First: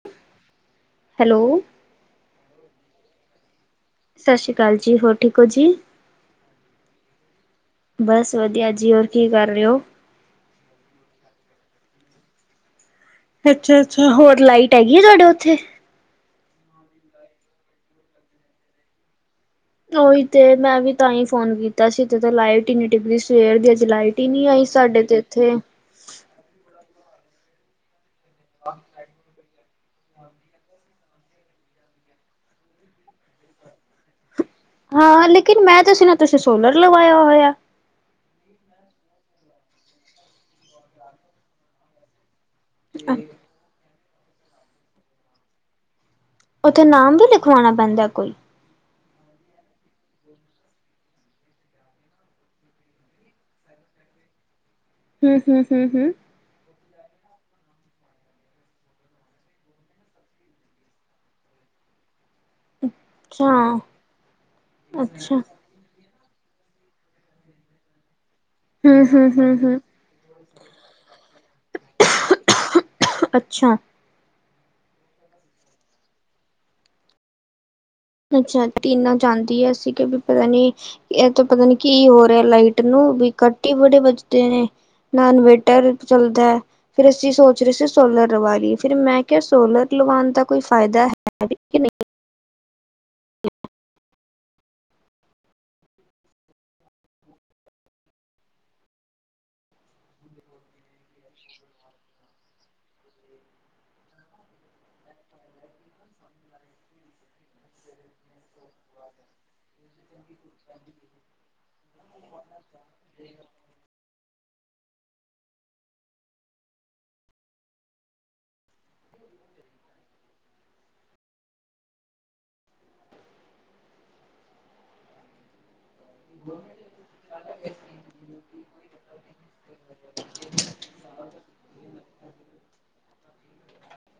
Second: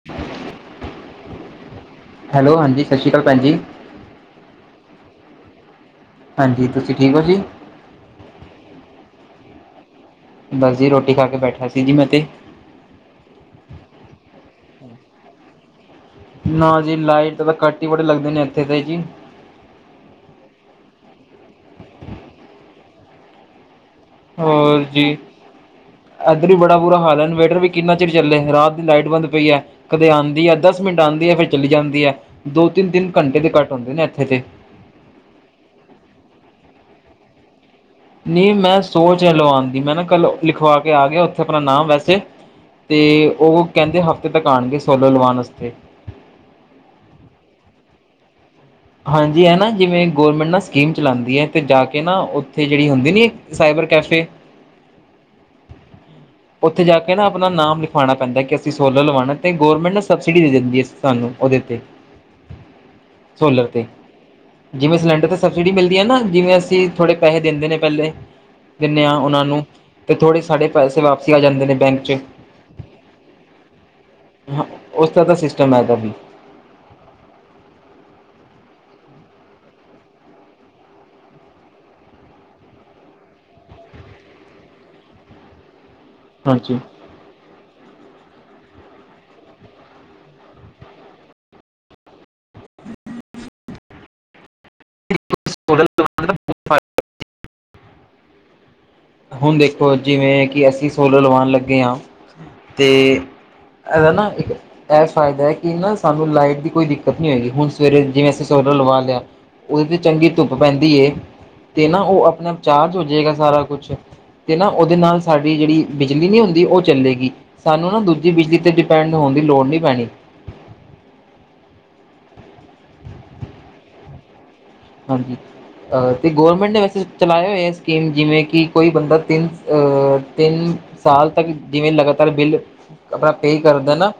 [unintelligible] Hello- hello ਹਾਂਜੀ ਸਤਿ ਸ਼੍ਰੀ ਅਕਾਲ ਪੈਣਜੀ। ਸਤਿ ਸ਼੍ਰੀ ਅਕਾਲ ਜੀ ਹੋਰ ਠੀਕ ਹੋ ਜੀ। ਹਾਂਜੀ ਤੁਸੀਂ ਠੀਕ ਔ ਜੀ। ਬਸ ਵਧੀਆ ਜੀ ਹੋਰ ਕੀ ਕਰ ਰਹੇ ਓ? ਬਸ ਜੀ ਰੋਟੀ ਖਾ ਕੇ ਬੈਠਾ ਸੀ ਜੀ ਮੈਂ ਤੇ ਅੱਛਾ-ਅੱਛਾ, ਹੋਰ ਲਾਈਟ ਹੈਗੀ ਆ ਤੁਹਾਡੇ ਉੱਥੇ। ਨਾ ਜੀ ਲਾਈਟ ਤਾਂ ਕੱਟ ਹੀ ਬੜੇ ਲੱਗਦੇ ਨੇ ਇੱਥੇ ਤੇ ਜੀ। ਉਹੀ ਤੇ ਮੈਂ ਵੀ ਤਾਂ ਹੀ ਫੋਨ ਕੀਤਾ ਸੀ ਤੇ ਤਾਂ ਲਾਈਟ ਇੰਨੀ ਟਿੱਬਦੀ ਸਵੇਰ ਦੀ ਅਜੇ ਲਾਈਟ ਹੀ ਨੀ ਆਈ ਹੋਰ ਜੀ ਸਾਡੇ ਤੇ ਇੱਥੇ। ਇੱਧਰ ਵੀ ਬੜਾ ਬੁਰਾ ਹਾਲ ਹੈ ਇਨਵੇਟਰ ਵੀ ਕਿੰਨਾ ਚਿਰ ਚੱਲੇ ਰਾਤ ਦੀ ਲਾਈਟ ਬੰਦ ਪਈ ਐ। ਕਦੇ ਆਂਦੀ ਹੈ ਦਸ ਮਿੰਟ ਆਂਦੀ ਹੈ ਫਿਰ ਚਲੀ ਜਾਂਦੀ ਐ ਦੋ- ਤਿੰਨ-ਤਿੰਨ ਘੰਟੇ ਦੇ ਘੱਟ ਹੁੰਦੇ ਨੇ ਇੱਥੇ ਤੇ ਹਾਂ-ਹਾਂ ਲੇਕਿਨ ਮੈਂ ਤਾਂ ਸੁਣਯਾ ਤੁਸੀਂ ਸੋਲਰ ਲਵਾਇਆ ਹੋਇਆ। ਨਹੀਂ ਮੈਂ ਸੋਚ ਰਿਹਾ ਲਵਾਂਦੀ ਮੈਂ ਨਾ ਕੱਲ ਲਿਖਵਾ ਕੇ ਆ ਗਿਆ ਉੱਥੇ ਆਪਣਾ ਨਾਮ ਵੈਸੇ- ਤੇ ਉਹ ਕਹਿੰਦੇ ਹਫ਼ਤੇ ਤੱਕ ਆਣਗੇ ਸੋਲਰ ਲਵਾਨ ਆਸਤੇ। ਉੱਥੇ ਨਾਮ ਵੀ ਲਿਖਵਾਣਾ ਪੈਂਦਾ ਕੋਈ ਹਾਂਜੀ ਇਹ ਨਾ ਜਿਵੇਂ ਗੌਰਮੈਂਟ ਨਾ ਸਕੀਮ ਚਲਾਂਦੀ ਹੈ ਅਤੇ ਜਾ ਕੇ ਨਾ ਉੱਥੇ ਜਿਹੜੀ ਹੁੰਦੀ ਨੀ ਸਾਈਬਰ ਕੈਫੇ ਹਮ ਹਮ ਹਮ ਹਮ ਉੱਥੇ ਜਾ ਕੇ ਨਾ ਆਪਣਾ ਨਾਮ ਲਿਖਾਉਣਾ ਪੈਂਦਾ ਕਿ ਅਸੀਂ ਸੋਲਰ ਲਵਾਉਣਾ ਤੇ ਗੌਰਰਮੈਂਟ ਨਾ ਸਬਸਿਡੀ ਦੇ ਦਿੰਦੀ ਹੈ ਸਾਨੂੰ ਉਹਦੇ ਤੇ ਸੋਲਰ ਅੱਛਾ। ਤੇ ਜਿਵੇਂ ਸਿਲੰਡਰ ਅੱਛਾ, ਤੇ ਸ ਜਿਹੜੀਮਿਲਦੀ ਹੈ ਨਾ ਜਿਵੇਂ ਅਸੀਂ ਥੋੜੇ ਪੈਸੇ ਦੇ ਦੇ ਨੇ ਪਹਿਲੇ ਦਿਨੇ ਹਾਂ ਹੂੰ-ਹੂੰ, ਉਹਨਾਂ ਨੂੰ ਹੂੰ-ਹੂੰ, ਤੇ ਥੋੜੇ ਸਾਡੇ ਪੈਸੇ ਵਾਪਸ। ਦੱਸ ਆ ਜਾਂਦੇ ਨੇ ਬੈਂਕ 'ਚ ਅੱਛਾ। ਹਾਂ ਉਸਦਾ ਤਾਂ ਸਿਸਟਮ ਹੈਗਾ ਵੀ। ਅੱਛਾ ਕੀਨਾ ਜਾਂਦੀ ਹੈ ਅਸੀ ਕਿ ਵੀ ਪਤਾ ਨਹੀਂੀ ਇਹ ਤਾਂ ਪਤਾ ਨੀ ਕੀ ਹੋ ਰਿਹਾ ਲਾਈਟ ਨੂੰ ਵੀ ਕੱਟ ਹੀ ਬੜੇ ਬਜਦੇ ਨੇ ਨਾ ਇਨਵੇਟਰ ਚੱਲਦਾ ਹੈ। ਹਾਂਜੀ ਫਿਰ ਅਸੀਂ ਸੋਚ ਰਹੇ ਸੀ ਸੋਲਰ ਲਵਾ ਲਈਏ ਫਿਰ ਮੈਂ ਕਿਹਾ ਸੋਲਰ ਲਵਾਉਣ ਦਾ ਕੋਈ ਫਾਇਦਾ ਹੈ ਵੀ ਕਿ ਨਹੀਂ [unintelligible] ਹੁਣ ਦੇਖੋ ਜਿਵੇ ਕਿ ਅਸੀ ਸੋਲਰ ਲਵਾਨ ਲੱਗੇ ਹਾਂ ਤੇ- ਇਹਦਾ ਨਾ ਇੱਕ ਇਹ ਫਾਇਦਾ ਹੈ ਕਿ ਨਾ ਸਾਨੂੰ ਲਾਈਟ ਦੀ ਕੋਈ ਦਿੱਕਤ ਨੀ ਹੋਏਗੀ ਹੁਣ ਸਵੇਰੇ ਜਿਵੇਂ ਅਸੀਂ ਲਵਾ ਲਿਆ ਉਹਦੇ ਤੇ ਚੰਗੀ ਧੁੱਪ ਪੈਂਦੀ। ਤੇ ਨਾ ਉਹ ਆਪਣੇ ਆਪਚਾਰਜ ਹੋ ਜਾਏਗਾ ਸਾਰਾ ਕੁ ਤੇ ਨਾ ਉਹਦੇ ਨਾਲ ਸਾਡੀ ਜਿਹੜੀ ਬਿਜਲੀ ਨਹੀ ਹੁੰਦੀ ਉਹ ਚੱਲੇਗੀ। ਸਾਨੂੰ ਨਾ ਦੂਜੀ ਬਿਜਲੀ ਤੇ ਡਿਪੈਂਡ ਹੋਣ ਦੀ ਲੋੜ ਨਹੀ ਪੈਣੀ। ਹਾਂਜੀ ਤੇ ਗੌਰਮੈਂਟ ਨੇ ਵੈਸੇ ਚਲਾਇਓ ਇਹ ਸਕੀਮ ਜਿਵੇਂ ਕਿ ਕੋਈ ਬੰਦਾ ਤਿੰਨ ਤਿੰਨ ਸਾਲ ਤੱਕ ਜਿਵੇਂ ਲਗਾਤਾਰ ਬਿੱਲ ਆਪਣਾ ਪੇ ਕਰਦਾ ਨਾ।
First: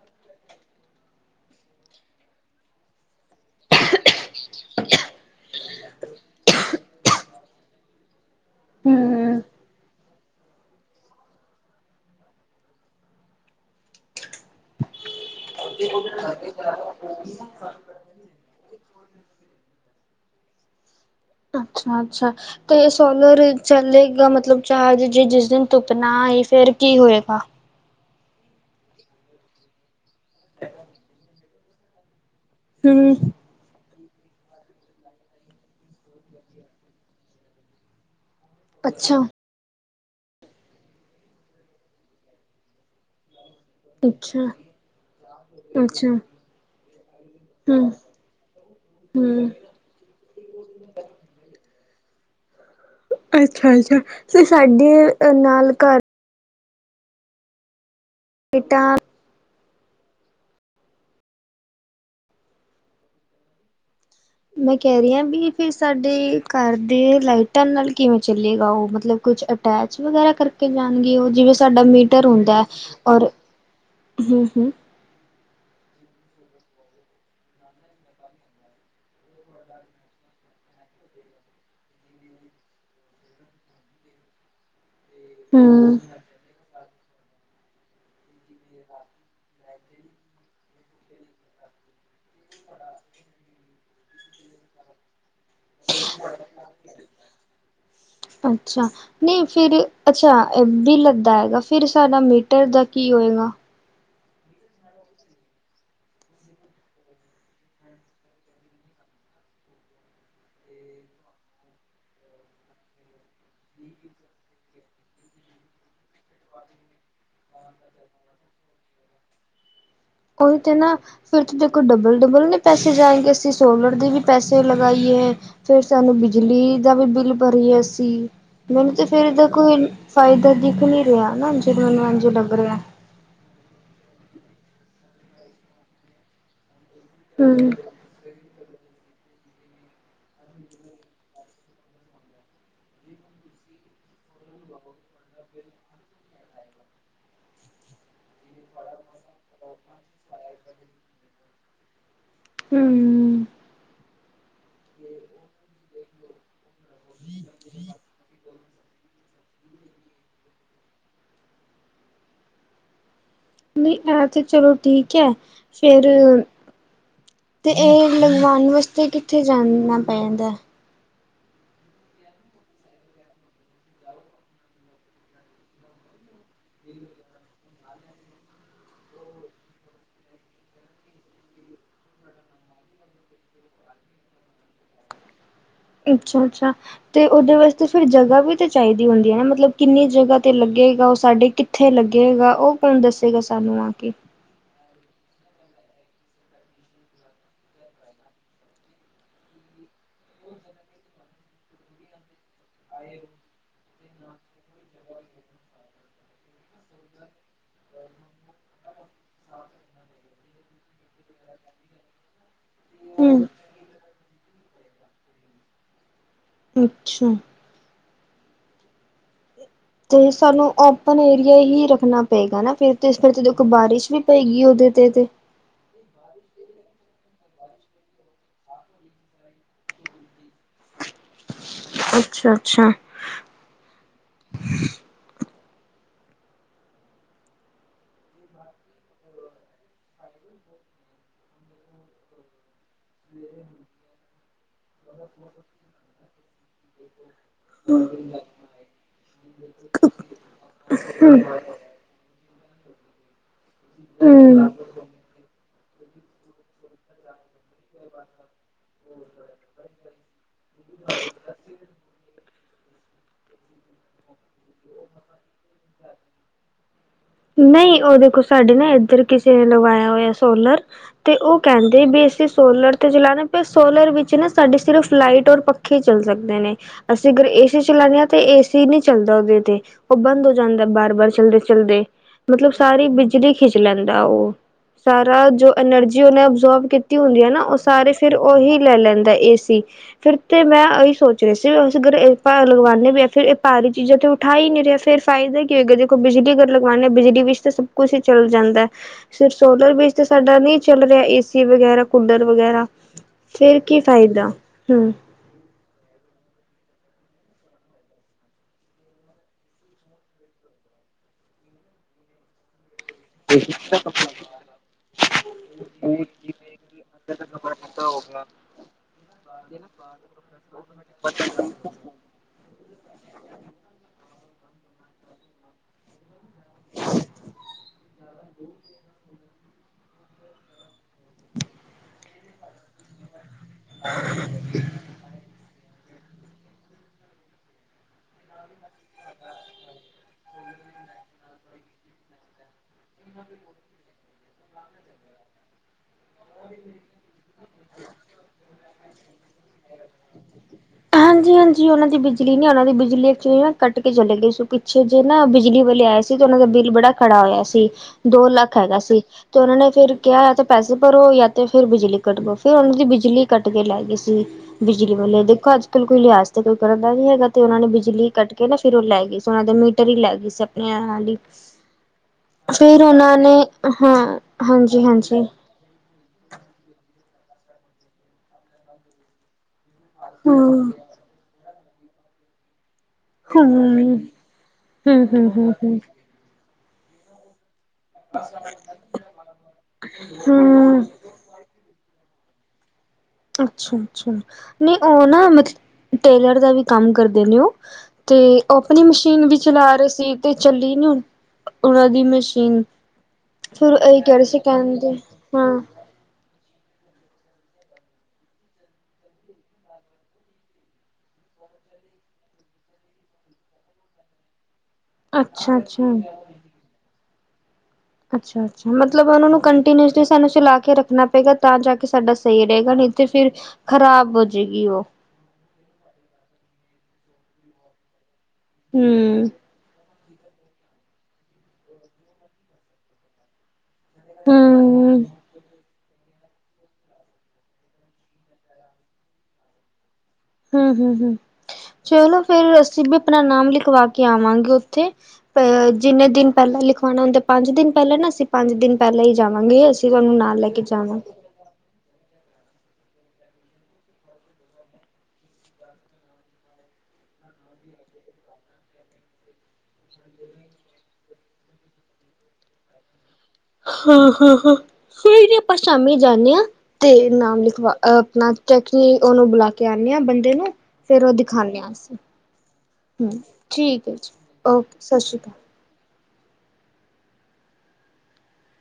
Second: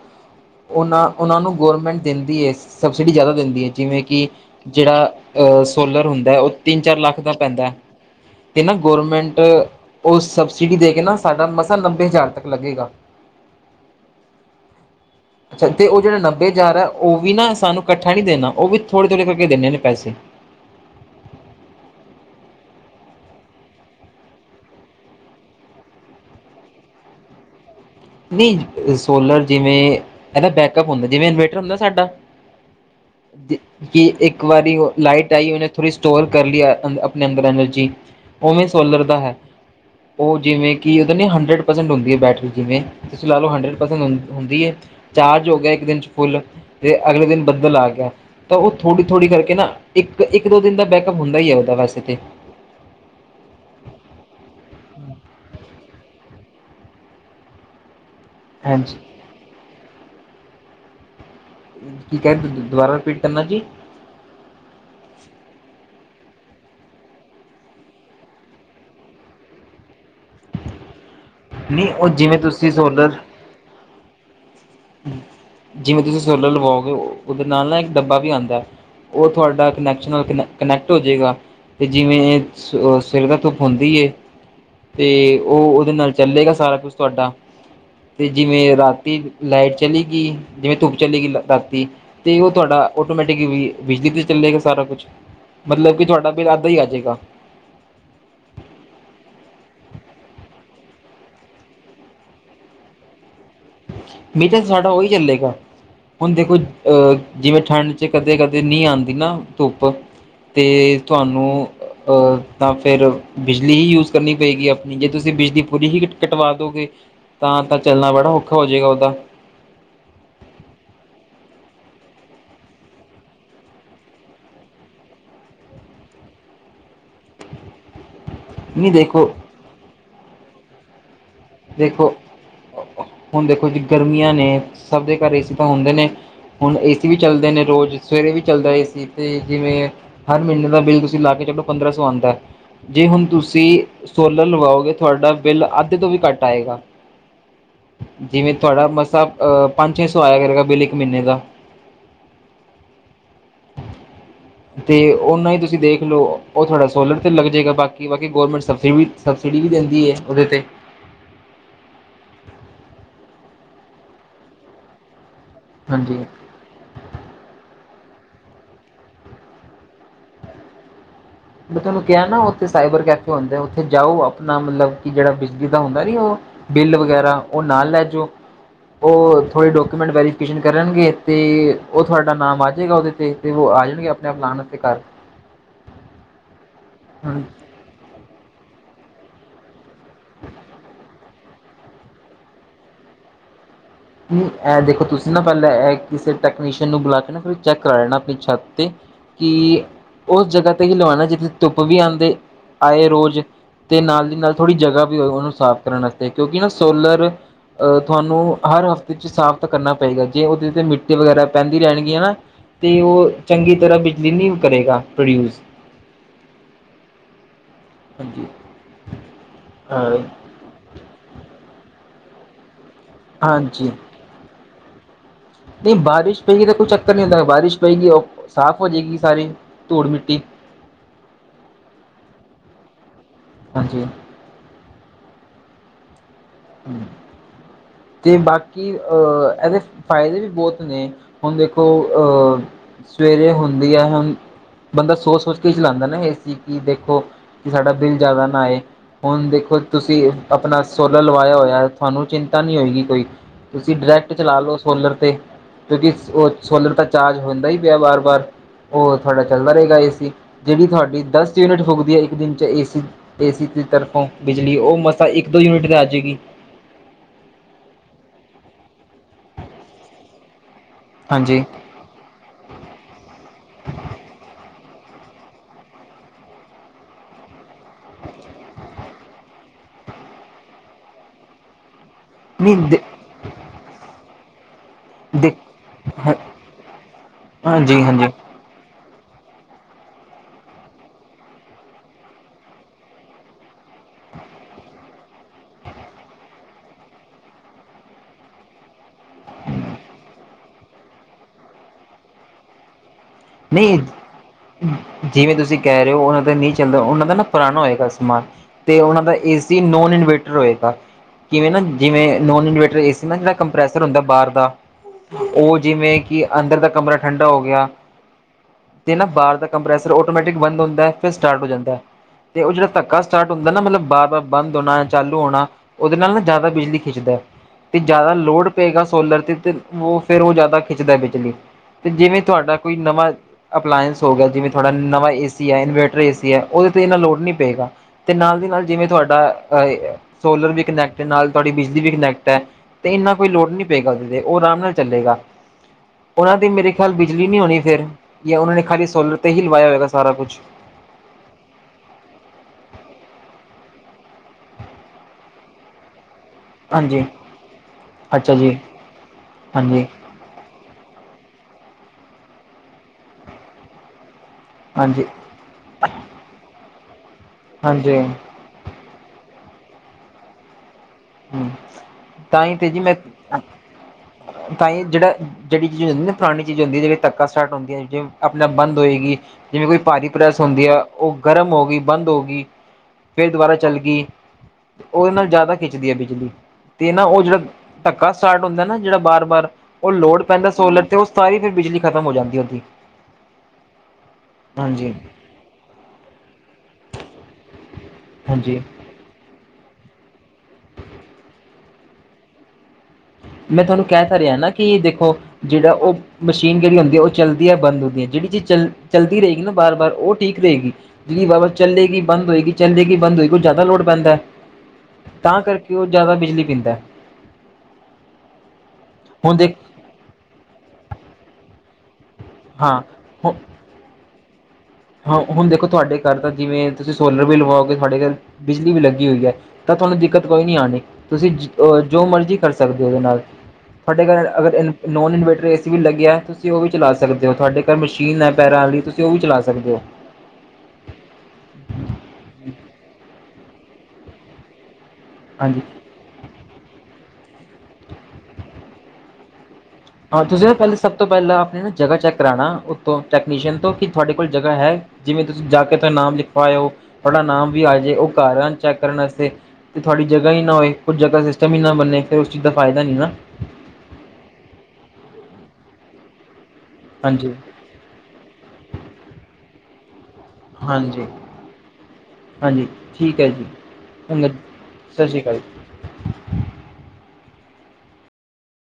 ਉਹਨਾਂ ਉਹਨਾਂ ਨੂੰ ਗੌਰਮੈਂਟ ਦਿੰਦੀ ਹੈ ਸਬਸਿਡੀ ਜ਼ਿਆਦਾ ਦਿੰਦੀ ਹੈ ਜਿਵੇਂ ਕਿ ਜਿਹੜਾ ਅਹ ਸੋਲਰ ਹੁੰਦਾ ਉਹ ਤਿੰਨ ਚਾਰ ਲੱਖ ਦਾ ਪੈਂਦਾ ਹੈ ਤੇ ਨਾ ਨਹੀਂ ਹਮ ਗੌਰੌਰਮੈਂਟ ਉਹ ਸਬਸਿਡੀ ਦੇ ਕੇ ਨਾ ਸਾਡਾ ਮਸਾਂ ਨੱਬੇ ਹਜ਼ਾਰ ਤੱਕ ਲੱਗੇਗਾ [unintelligible] ਅੱਛਾ ਤੇ ਉਹ ਜਿਹੜਾ ਨੱਬੇ ਹਜ਼ਾਰ ਹੈ ਉਹ ਵੀ ਨਾ ਸਾਨੂੰ ਇਕੱਠੇ ਨਹੀਂ ਦੇਣਾ ਉਹ ਵੀ ਥੋੜੇ ਥੋੜੇ ਕਰਕੇ ਦੇਣੇ ਨੇ ਪੈਸੇ ਅੱਛਾ ਅੱਛਾ ਤੇ ਸੋਲਰ ਚੱਲੇਗਾ ਮਤਲਬ ਚਾਰਜ ਜੇ ਜਿਸ ਦਿਨ ਤੁੁੱਪ ਨਾ ਆਈ ਫੇਰ ਕੀ ਹੋਏਗਾ। ਨਹੀਂ ਸੋਲਰ ਜਿਵੇਂ ਇਹਦਾ ਬੈਕਅਪ ਹੁੰਦਾ ਜਿਵੇਂ ਇਨਵੇਰਟਰ ਹੁੰਦਾ ਸਾਡਾ ਹੂੰ, ਕਿ ਇੱਕ ਵਾਰੀ ਉਹ ਲਾਈਟ ਆਈ ਉਹਨੇ ਥੋੜ੍ਹੀ ਸਟੋਰ ਕਰ ਲਿਆ ਆਪਣੇ ਅੰਦਰ ਐਨਰਜੀ। ਉਵੇਂ ਸੋਲਰ ਅੱਛਾ ਦਾ ਹੈ ਉਹ ਜਿਵੇਂ ਕਿ ਉਹਦੇ ਨੇ ਹੰਡਰਡ ਪਰਸੈਂਟ ਹੁੰਦੀ ਹੈ ਬੈਟਰੀ ਜਿਵੇਂ ਤੁਸੀਂ ਲਾ ਲਓ ਹੰਡਡਸਟ ਹੁੰ ਅੱਛਾ ਹੈ ਚਾਰਜ ਹੋ ਗਿਆ ਇੱਕ ਦਿਨ ਚ ਅੱਛਾ ਫੁੱਲ ਤੇ ਅਗਲੇ ਦਿਨ ਬੱਦਲ ਹਮ ਆ ਗਿਆ ਤਾਂ ਉਹ ਥੋੜ੍ਹੀ ਥੋੜ੍ਹੀ ਹਮ ਕਰਕੇ ਨਾ। ਇੱਕ ਇੱਕ ਦੋ ਦਿਨ ਦਾ ਬੈਕਅਪ ਹੁੰਦਾ ਹੀ ਹੈ ਉਹਦਾ ਵੈਸੇ ਤੇ ਅੱਛਾ ਅੱਛਾ ਤੇ ਸਾਡੇ ਅ ਨਾਲ ਘਰ ਇਟਾ ਹਾਂਜੀ ਕੀ ਕਿਹਾ ਦੁਬਾਰਾ ਰਿਪੀਟ ਕਰਨਾ ਜੀ। ਮੈਂ ਕਹਿ ਰਹੀ ਹਾਂ ਵੀ ਫਿਰ ਸਾਡੇ ਘਰ ਦੇ ਲਾਈਟਾਂ ਨਾਲ ਕਿਵੇਂ ਚੱਲੇਗਾ ਉਹ ਮਤਲਬ ਕੁਛ ਅਟੈਚ ਵਗੈਰਾ ਕਰਕੇ ਜਾਣਗੇ ਉਹ ਜਿਵੇਂ ਸਾਡਾ ਨਹੀਂ ਉਹ ਮੀਟਰ ਜਿਵੇਂ ਹੁੰਦਾ ਤੁਸੀਂ ਸੋਲਰ ਔਰ ਹੂੰ ਹੂੰ, ਜਿਵੇਂ ਤੁਸੀਂ ਸੋਲਰ ਲਵਾਉਗੇ ਉਹਦੇ ਨਾਲ ਨਾ ਇੱਕ ਡੱਬਾ ਵੀ ਆਉਂਦਾ। ਉਹ ਤੁਹਾਡਾ ਕਨੈਕਸ਼ਨ ਨਾਲ ਕਨੈ ਕਨੈਕਟ ਹੋ ਜਾਏਗਾ ਤੇ ਜਿਵੇਂ ਸਿਗਰ ਧੁੱਪ ਹੁੰਦੀ ਏ ਤੇ ਉਹ ਉਹਦੇ ਹੂੰ ਨਾਲ ਚੱਲੇਗਾ ਸਾਰਾ ਕੁਛ ਤੁਹਾਡਾ ਤੇ ਜਿਵੇਂ ਰਾਤੀ ਲਾਈਟ ਚਲੀ ਗਈ ਜਿਵੇਂ ਧੁੱਪ ਚਲੇ ਗਈ ਰਾਤੀ। ਤੇ ਉਹ ਤੁਹਾਡਾ ਆਟੋਮੈਟਿਕ ਵੀ ਬਿਜਲੀ ਤੇ ਚੱਲਗਾ ਸਾਰਾ ਕੁਛ ਮਤਲਬ ਕਿ ਤੁਹਾਡਾ ਬਿੱਲ ਅੱਦਾ ਹੀ ਆ ਜਾਵੇਗਾ। ਅੱਛਾ। ਨਹੀਂ, ਫਿਰ ਅੱਛਾ ਇਹ ਵੀ ਲੱਦਾ ਹੈਗਾ, ਫਿਰ ਸਾਡਾ ਮੀਟਰ ਦਾ ਕੀ ਹੋਏਗਾ। ਮੀਟਰ ਸਾਡਾ ਉਹੀ ਚੱਲੇਗਾ। ਹੁਣ ਦੇਖੋ ਅਹ ਜਿਵੇਂ ਠੰਡ ਚ ਕਦੇ- ਕਦੇ ਨਹੀ ਆਂਦੀ ਨਾ, ਧੁਪ। ਤੇ ਤੁਹਾਨੂੰ ਅਹ ਤਾਂ ਫੇਰ ਬਿਜਲੀ ਹੀ ਯੂਜ ਕਰਨੀ ਪਏਗੀ ਆਪਣੀ, ਜੇ ਤੁਸੀਂ ਬਿਜਲੀ ਪੂਰੀ ਹੀ ਕਟਵਾ ਦੋਗੇ ਤਾਂ-ਤਾਂ ਚੱਲਣਾ ਬੜਾ ਔਖਾ ਹੋ ਜੇਗਾ ਉਹਦਾ। ਉਹੀ ਤੇ ਨਾ ਫਿਰ ਤਾਂ ਦੇਖੋ ਡਬਲ-ਡਬਲ ਨੇ ਪੈਸੇ ਜਾਏਗੇ, ਅਸੀਂ ਸੋਲਰ ਦੇ ਵੀ ਪੈਸੇ ਲਗਾਈਏ। ਫੇਰ ਸਾਨੂੰ ਬਿਜਲੀ ਦਾ ਵੀ ਬਿੱਲ ਭਰੀਏ ਅਸੀਂ। ਨਹੀਂ ਮੈਨੂੰ ਤੇ ਫੇਰ ਦੇਖੋ ਇਹਦਾ ਕੋਈ ਫਾਇਦਾ ਦਿਖ ਨੀ ਰਿਹਾ, ਹਨਾ। ਦੇਖੋ ਹੁਣ ਦੇਖੋ ਜੇ ਗਰਮੀਆਂ ਨੇ, ਸਭ ਦੇ ਘਰ ਏ ਸੀ ਤਾਂ ਹੁੰਦੇ ਨੇ। ਹੁਣ ਏ ਸੀ ਵੀ ਚੱਲਦੇ ਨੇ ਹੂੰ ਰੋਜ਼। ਸਵੇਰੇ ਵੀ ਚੱਲਦਾ ਏ ਸੀ ਤੇ, ਜਿਵੇਂ ਹਰ ਮਹੀਨੇ ਦਾ ਬਿੱਲ ਤੁਸੀਂ ਲਾ ਕੇ ਚਲੋ ਪੰਦਰਾਂ ਸੌ ਆਂਦਾ। ਜੇ ਹੁਣ ਤੁਸੀਂ ਸੋਲਰ ਲਵਾਓਗੇ, ਤੁਹਾਡਾ ਬਿੱਲ ਅੱਧ ਤੋਂ ਵੀ ਘੱਟ ਆਏਗਾ ਜਿਵੇਂ ਤੁਹਾਡਾ ਮਸਾਂ ਅ ਪੰਜ ਛੇ ਸੌ ਆਇਆ ਕਰੇਗਾ, ਬਿੱਲ ਇੱਕ ਮਹੀਨੇ ਦਾ। ਹੂੰ, ਤੇ ਉਨਾਂ ਹੀ ਤੁਸੀਂ ਦੇਖ ਲੋ, ਉਹ ਥੋਡਾ ਸੋਲਰ ਤੇ ਲੱਗ ਜੇਗਾ, ਬਾਕੀ- ਬਾਕੀ ਗੌਰਮੈਂਟ ਸਬਸਿਡੀ ਵੀ ਸਬਸਿਡੀ ਵੀ ਦਿੰਦੀ ਏ, ਉਹਦੇ ਤੇ। ਨਹੀਂ ਇਹ ਤੇ ਚਲੋ ਠੀਕ ਐ, ਫੇਰ ਹਾਂਜੀ ਤੇ ਇਹ ਲਗਵਾਣ ਵਾਸਤੇ ਕਿੱਥੇ ਜਾਨਣਾ ਪੈਂਦਾ। ਮੈਂ ਤੁਹਾਨੂੰ ਕਿਹਾ ਨਾ ਉੱਥੇ ਸਾਈਬਰ ਕੈਫੇ ਹੁੰਦੇ ਉੱਥੇ ਜਾਓ, ਆਪਣਾ ਮਤਲਬ ਕਿ ਜਿਹੜਾ ਬਿਜਲੀ ਦਾ ਹੁੰਦਾ ਨੀ ਉਹ ਬਿੱਲ ਵਗੈਰਾ ਉਹ ਨਾ ਲੈ ਜੋ। ਉਹ ਥੋੜ੍ਹੇ ਡੋਕੂਮੈਂਟ ਵੈਰੀਫਿਕੇਸ਼ਨ ਕਰਨਗੇ, ਤੇ ਉਹ ਥੋਹਾਡਾ ਨਾਮ ਆ ਜੇਗਾ ਉਹਦੇ ਤੇ। ਤੇ ਉਹ ਆ ਜਾਣਗੇ, ਆਪਣੇ ਆਪ ਲਾਣ ਵਾਸਤੇ ਘਰ। ਅੱਛਾ- ਅੱਛਾ, ਤੇ ਹੁਣ ਉਹਦੇ ਵਾਸਤੇ ਫਿਰ ਜਗ੍ਹਾ ਵੀ ਤਾਂ ਚਾਹੀਦੀ ਹੁੰਦੀ ਐ ਨਾ ਮਤਲਬ। ਕਿੰਨੀ ਜਗ੍ਹਾ ਤੇ ਲੱਗੇਗਾ, ਉਹ ਸਾਡੇ ਕਿੱਥੇ ਲੱਗੇਗਾ, ਉਹ ਕੌਣ ਦੱਸੇਗਾ ਸਾਨੂੰ ਆ ਕੇ। ਇਹ ਦੇਖੋ ਤੁਸੀਂ ਨਾ ਪਹਿਲਾਂ ਇਹ ਕਿਸੇ ਟੈਕਨੀਸ਼ੀਅਨ ਨੂੰ ਬੁਲਾ ਕੇ ਨਾ, ਫਿਰ ਚੈੱਕ ਕਰਾ ਲੈਣਾ ਆਪਣੀ ਛੱਤ ਤੇ ਕੀ ਉਹ ਜਗਾ ਤੇ ਹੀ ਲਵਾਣਾ, ਜਿੱਥੇ ਧੁੱਪ ਵੀ ਆਂਦੇ ਆਏ ਰੋਜ਼, ਤੇ ਨਾਲ ਦੀ ਨਾਲ ਥੋੜ੍ਹੀ ਜਗ੍ਹਾ ਵੀ ਹੋਏ ਉਹਨੂੰ ਸਾਫ਼ ਕਰਨ ਵਾਸਤੇ, ਕਿਉਂਕਿ ਨਾ ਸੋਲਰ ਅ ਥਹਾਨੂੰ। ਹਰ ਹਫ਼ਤੇ ਚ ਸਾਫ਼ ਤਾਂ ਕਰਨਾ ਪਏਗਾ, ਜੇ ਉਹਦੇ ਤੇ ਮਿੱਟੀ ਵਗੈਰਾ ਪੈਂਦੀ ਰਹਿਣਗੀਆਂ ਨਾ ਤੇ ਉਹ ਹੂੰ, ਚੰਗੀ ਤਰ੍ਹਾਂ ਬਿਜਲੀ ਨਹੀਂ ਕਰੇਗਾ, ਪ੍ਰੋਡਿਊਸ। ਅੱਛਾ। ਹਾਂਜੀ। ਅਹ ਤੇ ਸਾਨੂੰ ਓਪਨ ਏਰੀਆ ਹੀ ਰੱਖਣਾ ਪਏਗਾ ਨਾ, ਫੇਰ ਤੇ ਫਿਰ ਤੇ ਦੇਖੋ ਹਾਂਜੀ ਬਾਰਿਸ਼ ਵੀ ਪਏਗੀ ਉਹਦੇ ਤੇ-ਤੇ ਨਹੀਂ ਬਾਰਿਸ਼ ਪਏਗੀ ਤਾਂ ਕੋਈ ਚੱਕਰ ਨਹੀਂ ਹੁੰਦਾ, ਬਾਰਿਸ਼ ਪਏਗੀ ਉਹ ਸਾਫ਼ ਹੋ ਜੇਗੀ ਸਾਰੀ ਧੂੜ ਮਿੱਟੀ। ਅੱਛਾ-ਅੱਛਾ। ਹਾਂਜੀ। ਤੇ ਬਾਕੀ ਅਹ ਇਹਦੇ ਫਾਇਦੇ ਵੀ ਬਹੁਤ ਨੇ। ਹੁਣ ਦੇਖੋ ਅਹ ਸਵੇਰੇ ਹੁੰਦੀ ਐ ਹੁਣ ਬੰਦਾ ਸੋਚ ਸੋਚ ਕੇ ਚਲਾਂਦਾ ਨਾ, ਏ ਸੀ ਕੀ ਦੇਖੋ ਕਿ ਸਾਡਾ ਬਿਲ ਜ਼ਿਆਦਾ ਨਾ ਆਏ, ਹੁਣ ਦੇਖੋ ਤੁਸੀਂ ਆਪਣਾ ਸੋ ਸੋਲਰ ਲਵਾਇਆ ਹੋਇਆ, ਤੁਹਾਨੂੰ ਚਿੰਤਾ ਨੀ ਹੋਏਗੀ ਕੋਈ, ਤੁਸੀਂ ਡਰੈਕਟ ਚਲਾ ਹੂੰ। ਲੋ ਸੋਲਰ ਤੇ। ਕਿਉਂਕਿ ਉਹ ਸੋਲਰ ਤਾਂ ਚਾਰਜ ਹੁੰਦਾ ਹੀ ਪਿਆ ਵਾਰ- ਵਾਰ, ਉਹ ਤੁਹਾਡਾ ਚੱਲਦਾ ਰਹੇਗਾ ਏ ਸੀ, ਜਿਹੜੀ ਤੁਹਾਡੀ ਦਸ ਯੂਨਿਟ ਫੁਕਦੀ ਐ ਇੱਕ ਦਿਨ ਚ ਏ ਸੀ, ਏ ਸੀ ਦੀ ਤਰਫੋਂ ਬਿਜਲੀ ਉਹ ਮਸਾਂ ਇੱਕ ਦੋ ਯੂਨਿਟ ਤੇ ਆ ਜੇਗੀ। ਨਹੀਂ ਉਹ ਦੇਖੋ ਸਾਡੇ ਨਾ ਇੱਧਰ ਕਿਸੇ ਨੇ ਲਗਵਾਇਆ ਹੋਇਆ ਸੋਲਰ ਤੇ ਉਹ ਹਾਂਜੀ ਕਹਿਣ ਵੀ ਅਸੀਂ ਸੋਲਰ ਤੇ ਚਲਾਾਨ ਪਰ ਸੋਲਰ ਵਿੱਚ ਨਾ ਸਾਡੇ ਸਿਰਫ ਲਾਈਟ ਔਰ ਪੱਖੇ ਚੱਲ ਸਕਦੇ ਨੇ। ਅਸੀਂ ਅਗਰ ਏਸੀ ਚਲਾਉਾਨਣੇ ਆਾਂ ਤੇ ਏਸੀ ਨੀ ਤੇ ਉਹ ਬੰਦ ਹੋ ਜਾਂਦਾ ਬਾਰ-ਬਾਰ ਚਲਦੇ ਚੱਲਦੇ ਮਤਲਬ ਨਹੀਂ ਸਾਰੀ ਬ। ਖਿੱਚ ਲੈਂਦਾ ਉਹ। ਸਾਰਾ ਦੇ ਜੋ ਐਨਰਜੀ ਉਹਨੇ ਅਬਜੋਰਬ ਕੀਤੀ ਹੁੰਦੀ ਹੈ ਨਾ ਉਹ ਹਾਂਜੀ ਸਾਰੇ ਹਾਂਜੀ ਫਿਰ ਉਹੀ ਲੈ ਲੈਂਦਾ ਏਸੀ। ਫਿਰ ਤੇ ਮੈਂ ਇਹੀ ਸੋਚ ਰਿਹਾ ਸੀ ਇਕ ਬਾਰ ਲਗਵਾਾਨੇ ਵੀ ਫਿਰ ਇਹ ਪਾਰੀ ਚੀਜ਼ਾਂ ਤੇ ਉਠਾ ਹੀ ਨਹੀਂ ਰਿਹਾ ਫਿਰ ਫਾਇਦਾ ਕੀ ਹੋਏਗਾ ਦੇਖੋ ਬਿਜਲੀ ਅਗਰ ਲਗਵਾਉਦੇ ਹ ਬਿਜਲੀ ਵਿੱਚ ਤਾਂ ਸਭ ਕੁਛ ਹੀ ਚੱਲ ਜਾਂਦਾ। ਸਿਰਫ ਸੋਲਰ ਬ੍ਰਿਜ ਤੇ ਸਾਡਾ ਨਹੀਂ ਚੱਲ ਰਿਹਾ ਏਸੀ ਵਗੈਰਾ ਕੂਡਰ ਵਗੈਰਾ ਫਿਰ ਨਹੀਂ ਕੀ ਫ਼ਾਇਦਾ' ਹਮ। ਜਿਵੇਂ ਤੁਸੀਂ ਕਹਿ ਰਹੇ ਹੋ ਉਹਨਾਂ ਦਾ ਨਹੀਂ ਚੱਲਦਾ ਉਹਨਾਂ ਦਾ ਨਾ ਪੁਰਾਣਾ ਹੋਏਗਾ ਸਮਾਨ ਤੇ ਉਹਨਾਂ ਦਾ ਏ ਸੀ ਨੋਨ ਇਨਵੇਰਟਰ ਹੋਏਗਾ' ਕਿਵੇਂ ਨਾ ਜਿਵੇਂ ਨੋਨ ਇਨਵੇਰਟਰ ਏ। ਜਿਹੜਾ ਕੰਪ੍ਰੈਸਰ ਹੁੰਦਾ ਬਾਹਰ ਦਾ ਉਹ ਜਿਵੇਂ ਕਿ ਅੰਦਰ ਦਾ ਕਮਰਾ ਠੰਡਾ ਹੋ ਗਿਆ। ਹੋਣਾ ਤੇ ਨਾ ਬਾਹਰ ਦਾ ਕੰਪੈਸਰ ਆਟੋਮੈਟਿਕ ਬੰਦ ਹੁੰਦਾ ਫਿਰ ਸਟਾਰਟ ਹੋ ਜਾਂਦਾ ਹੈ। ਤੇ ਉਹ ਜਿਹੜਾ ਧੱਕਾ ਸਟਾਰਟ ਹੁੰਦਾ ਨਾ ਮਤਲਬ ਬਾਰ ਬਾਰ ਬੰਦ ਹੋਣਾ ਜਾਂ ਚਾਲੂ ਹੋਣਾ ਉਹਦੇ ਨਾਲ ਨਾ ਜ਼ਿਆਦਾ ਬਿਜਲੀ ਖਿੱਚਦਾ ਤੇ ਜ਼ਿਆਦਾ ਲੋੜ ਪਏਗਾ ਸੋਲਰ ਤੇ ਉਹ ਫੇਿਰ ਉਹ ਜ਼ਿਆਦਾ ਖਿੱਚਦਾ ਬਿਜਲੀ ਤੇ ਜਿਵੇਂ ਤੁਹਾਡਾ ਕੋਈ ਨਵਾਂ ਅਪਲਾਇੰਸ ਹੋ ਗਿਆ ਜਿਵੇਂ ਥਹਾੜਡਾ ਨਵਾਂ ਏ ਸੀ ਹੈ ਇਨਵੇਟਰ ਏ ਸੀ ਹੈ ਉਹਦੇ ਤੇ ਇੰਨਾ ਲੋੜ ਨਹੀਂ ਪਏਗਾ ਤੇ ਨਾਲ ਦੀ ਨਾਲ ਜਿਵੇਂ ਤੁਹਾਡਾ ਸੋਲਰ ਵੀ ਕਨੈਕਟ ਹੈ ਨਾਲ ਤੁਹਾਡੀ ਬਿਜਲੀ ਵੀ ਕਨੈਕਟ ਹੈ। ਤੇ ਇੰਨਾ ਕੋਈ ਲੋੜ ਨਹੀਂੀ ਪਏਗਾ ਉਹ ਤੇ ਉਹ ਆਰਾਮ ਨਾਲ ਚੱਲੇਗਾ। ਉਹਨਾਂ ਦੀ ਮੇਰੇ ਖਿਆਲ ਬਿਜਲੀ ਨਹੀਂ ਹੋਣੀ ਫਿਰ ਜਾਂ ਉਹਨਾਂ ਨੇ ਖਾਲੀ ਸੋਲਰ ਤੇ ਹੀ ਲਵਾਇਆ ਹੋਏਗਾ ਸਾਰਾ ਕੁਛ। ਹਾਂ ਹਾਂਜੀ, ਹਾਂਜੀ ਉਹਨਾਂ ਦੀ ਬਿਜਲੀ ਨ ਉਹਨਾਂ ਦੀ ਬਿਜਲੀ ਐਕਚੁਲੀ ਨਾ ਕੱਟ ਕੇ ਚਲੇ ਗਈ ਸੀ ਪਿੱਛੇ ਜੇ ਨਾ ਬਿਜਲੀ ਵੇਲੇ ਆਏ। ਤੇ ਉਹਨਾਂ ਦਾ ਬਿੱਲ ਬੜਾ ਹਾਂਜੀ ਖੜਾ ਹੋਇਆ ਸੀ ਦੋ ਅੱਛਾ ਲੱਖ ਜੀ ਹੈਗਾ ਸੀ ਤੇ ਉਹਨਾਂ ਨੇ ਹਾਂਜੀ ਫਿਰ ਕਿਹਾ ਤੇ ਪੈਸੇ ਪਰ ਉਹ ਯਾ ਤੇ ਫੇਿਰ ਬਿਜਲੀ ਕੱਟ ਗੋ ਫੇਿਰ ਉਹਨਾਂ ਦੀ ਬਿਜਲੀ ਕੱਟ ਕੇ ਲੈ ਗਈ ਸੀ ਬਿਜਲੀ ਹਾਂਜੀ ਵਾਲੇ ਦੇਖੋ ਅੱਜ ਬਿਲ ਕੋਈ ਲਿਹਾਜ਼ ਤੇ ਕੋਈ ਕਰਨ ਦਾ ਨ ਨਹੀਂ ਹੈਗਾ ਤੇ ਉਹਨਾਂ ਨੇ ਹਾਂਜੀ ਬਿਜਲੀ ਕੱਟ ਕਹਿੰਦਾ ਫਿਰ ਉਹ ਲੈ ਗਈ ਸੀ ਉਹਨਾਂ ਦੇ ਮੀਟਰ ਹੀ ਲੈ ਗਈ ਸੀ ਆਪਣੇ ਹੀ। ਹੂੰ ਤਾਂ ਹੀ ਤੇ ਜੀ ਫਿਰ ਮੈਂ ਉਹਨਾਂ ਨੇ ਹਾਂ ਹਾਂਜੀ ਹਾਂਜੀ ਜਿੜੀ ਚੀਜ਼ ਹੁੰਦੀ ਨਾ ਪੁਰਾਣੀ ਚੀਜ਼ ਹੁੰਦੀ ਜਿਹੜ ਤੱਕਾ ਸਟੈਟ ਹੁੰਦੀ ਜਿਵੇ ਆਪਣਾ ਬੰ ਹੋਏਗੀ ਜਿਵੇਂ ਕੋਈ ਪਾਰੀ ਪ੍ਰੈਸ ਹੁੰਦੀ ਹੂੰ ਆ ਉਹ ਗਰਮ ਹੋ ਗਈ ਬੰਦ ਹੋ ਗਈ। ਫਿਰ ਦੁਬਾਰਾ ਚੱਲ ਹੂੰ ਗਈ ਉਹਦੇ ਨਾਲ ਜ਼ਿਆਦਾ ਹੂੰ-ਹੂੰ-ਹੂੰ-ਹੂੰ ਖਿੱਚਦੀ ਹੈ ਬਿਜਲੀ ਤੇ ਨਾ ਉਹ ਜਿਹੜਾ ਧੱਕਾ ਸਟਾਰਟ ਹੁੰਦਾ ਨਾ ਜਿਹੜਾ ਬਾਰ ਬਾਰ ਉਹ ਲੋੜ ਪੈਂਦਾ ਸੋਲਰ ਹੂੰ ਤੇ ਉਹ ਸਾਰੀ ਫਿਰ ਬਿਜਲੀ ਖਤਮ। ਖ਼ਮ ਹੋ ਜਾਂਦੀ ਉਹਦੀ। ਅੱਛਾ ਅੱਛਾ ਨਹੀਂ ਹਾਂਜੀ ਉਹ ਨਾ ਮਤਲ ਟੇਲਰ ਦਾ ਵੀ ਕੰਮ ਕਰਦੇ ਨੇ ਉਹ ਤੇ ਆਪ ਹਾਂਜੀ ਆਪਣੀ ਮਸ਼ੀਨ ਵੀ ਚਲਾ ਰਹੇ ਸੀ ਤੇ ਚੱਲੀ ਨੀ ਹੁ ਉਹਨਾਂ ਦੀ ਮਸ਼ੀਨ ਮੈਂ ਫਿਰ ਤੁਹਾਨੂੰ ਇਹ ਕਹਿ ਤਾਂ ਰਹੇ ਰਿਹਾ ਸੀ ਨਾ ਕਿ ਕਹਿੰਦੇ ਦੇਖੋ ਹਾਂ ਜਿਹੜਾ ਉਹ ਮਸ਼ੀਨ ਜਹੀ ਹੁੰਦੀ ਹੈ ਉਹ ਚਲਦੀ ਹੈ ਬੰਦ ਹੁੰਦੀ ਹੈ ਜਿਹੜੀ ਚੀਜ਼ ਚੱਲ ਚਲਦੀ ਰਹੇਗੀ ਨਾ ਬਾਰ-ਬਾਰ ਉਹ ਠੀਕ ਰਹੇਗੀ। ਜਿਹੜੀ ਵਾਹ ਚੱਲੇਗੀ ਬਦ ਹੋਏਗੀ ਚੱਲੇਗੀ ਬਦ ਹੋਏਗੀ ਉਹ ਜ਼ਿਆਦਾ ਲੋੜ ਪੈਂਦਾ ਤਾਂ ਕਰਕੇ ਉਹ ਅੱਛਾ-ਅੱਛਾ, ਜ਼ਿਆਦਾ ਬਿਜਲੀ ਪੀਂਦਾ। ਅੱਛਾ-ਅੱਛਾ ਮਤਲਬ ਉਹਨਾਂ ਹੁਣ ਨੂੰ ਦੇਖ ਕੰਟੀਨੂਸਲੀ ਸਾਨੂੰ ਸੁਲਾ ਕੇ ਰੱਖਣਾ ਪਏਗਾ ਤਾਂ ਜਾ ਕੇ ਸਾਡਾ। ਸਹੀ ਰਹੇਗਾ ਹਾਂ ਨੀ ਤੇ ਫਿਰ ਹੁ ਖ਼ਰਾਬ ਹੋ ਜਾਏਗੀ ਉਹ। ਹਾਂ ਹੁਣ ਦੇਖੋ ਤੁਹਾਡੇ ਘਰ ਤਾਂ ਜਿਵੇਂ ਤੁਸੀਂ ਸੋਲਰ ਬ ਲਵਾਓਗੇ ਤੁਹਾਡੇ ਘਰ ਬਿਜਲੀ ਵੀ ਲੱਗੀ ਹੋਈ ਹੂੰ, ਹੈ ਤਾਂ ਤੁਹਾਨੂੰ ਦਿੱਕਤ ਕੋਈ ਨੀ ਆਉਣੀ ਤੁਸੀਂ ਜੋ ਮਰਜ਼ੀ ਕਰ ਸਕਦੇ ਹੋ ਉਹਦੇ ਨਾਲ ਤੁਹਾਡੇ ਘਰ ਅਗਰ ਹੂੰ, ਨੋ ਇਨਵੇਟਰ ਵੀ ਲੱਗਿਆ ਤੁਸੀਂ ਉਹ ਵੀ ਚਲਾ ਸਕਦੇ ਹੋ ਤੁਹਾਡੇ ਘਰ ਮਸ਼ੀਨ ਹੈ ਪੈਰਾਂ ਵਾਲੀ ਤੁਸੀਂ ਉਹ ਵੀ ਚਲਾ ਸਕਦੇ ਹੋ ਹ ਹ ਹ, [unintelligible] ਚਲੋ ਫਿਰ ਅਸੀਂ ਵੀ ਅਪਣਾ ਨਾਮ ਲਿਖਵਾ ਕੇ ਆਵਾਂਗੇ ਔਥੇ। ਹਾਂਜੀ ਜਿੰਨੇ ਦਿਨ ਪਹਿਲਾਂ ਲਿਖਵਾਉਣਾ ਹੁੰਦੇ ਪੰਜ ਦਿਨ ਪਹਿਲਾਂ ਨਾ ਅਸੀਂ ਪੰਜ ਦਿਨ ਪਹਿਲਾਂ ਹੀ ਜਾਵਾਂਗੇ ਅਸੀ ਹਾਂ ਤੁਸੀਂ ਨਾ ਪਹਿਲਲੇ ਸਭ ਤੋਂ ਪਹਿਲਾਂ ਆਪਣੇ ਨਾ ਜਗ੍ਹਾ ਚੈੱਕ ਕਰਾਉਣਾ ਉੱਥੋਂ ਟੈਕਨੀਸ਼ੀਅਨ ਤੋਂ ਕਿ ਤੁਹਾਡੇ ਕੋਲ ਜਗ੍ਹਾ ਹੈ ਜਿਵੇਂ ਤੁਸੀਂ ਜਾ ਕੇ ਤਾਂ ਨਾਮ ਲਿਖਵਾ ਆਓ ਤੁਹਾਡਾ ਨਾਮ ਵੀ ਆ ਜਾਏ, ਉਹ ਘਰ ਆ ਚੈੱਕ ਕਰਨ ਵਾਸਤੇ ਤੇ ਤੁਹਾਡੀ ਜਗ੍ਹਾ ਹੀ ਨਾ ਹੋਵੇ, ਕੋਈ ਜਗ੍ਹਾ ਦਾ ਸਿਸਟਮ ਹੀ ਨਾ ਬਣੇ ਫਿਰ ਉਸ ਚੀਜ਼ ਦਾ ਫਾਇਦਾ ਨੀ ਨਾ‌। ਹਾਂ-ਹਾਂ-ਹਾਂ ਫਿਰ ਆਪਾਂ ਸ਼ਾਮੀ ਜਾਂਦੇ ਹਾਂ ਤੇ ਹਾਂਜੀ ਨਾਮ ਲਿਖਵਾ ਅ ਆਪਣਾ ਚੈਕ ਉਹਨੂੰ ਬੁਲਾ ਕੇ ਆਂਦੇ ਆ ਬੰਦੇ ਨੂੰ ਫੇਰ ਹਾਂਜੀ ਉਹ ਦਿਖਾਣੇ ਆ ਅਸੀ। ਹਾਂਜੀ ਹਮ ਠੀਕ ਹੈ ਜੀ ਠੀਕ ਐ ਜੀ ਓਕੇ, ਸਤਿ ਸ੍ਰੀ ਅਕਾਲ।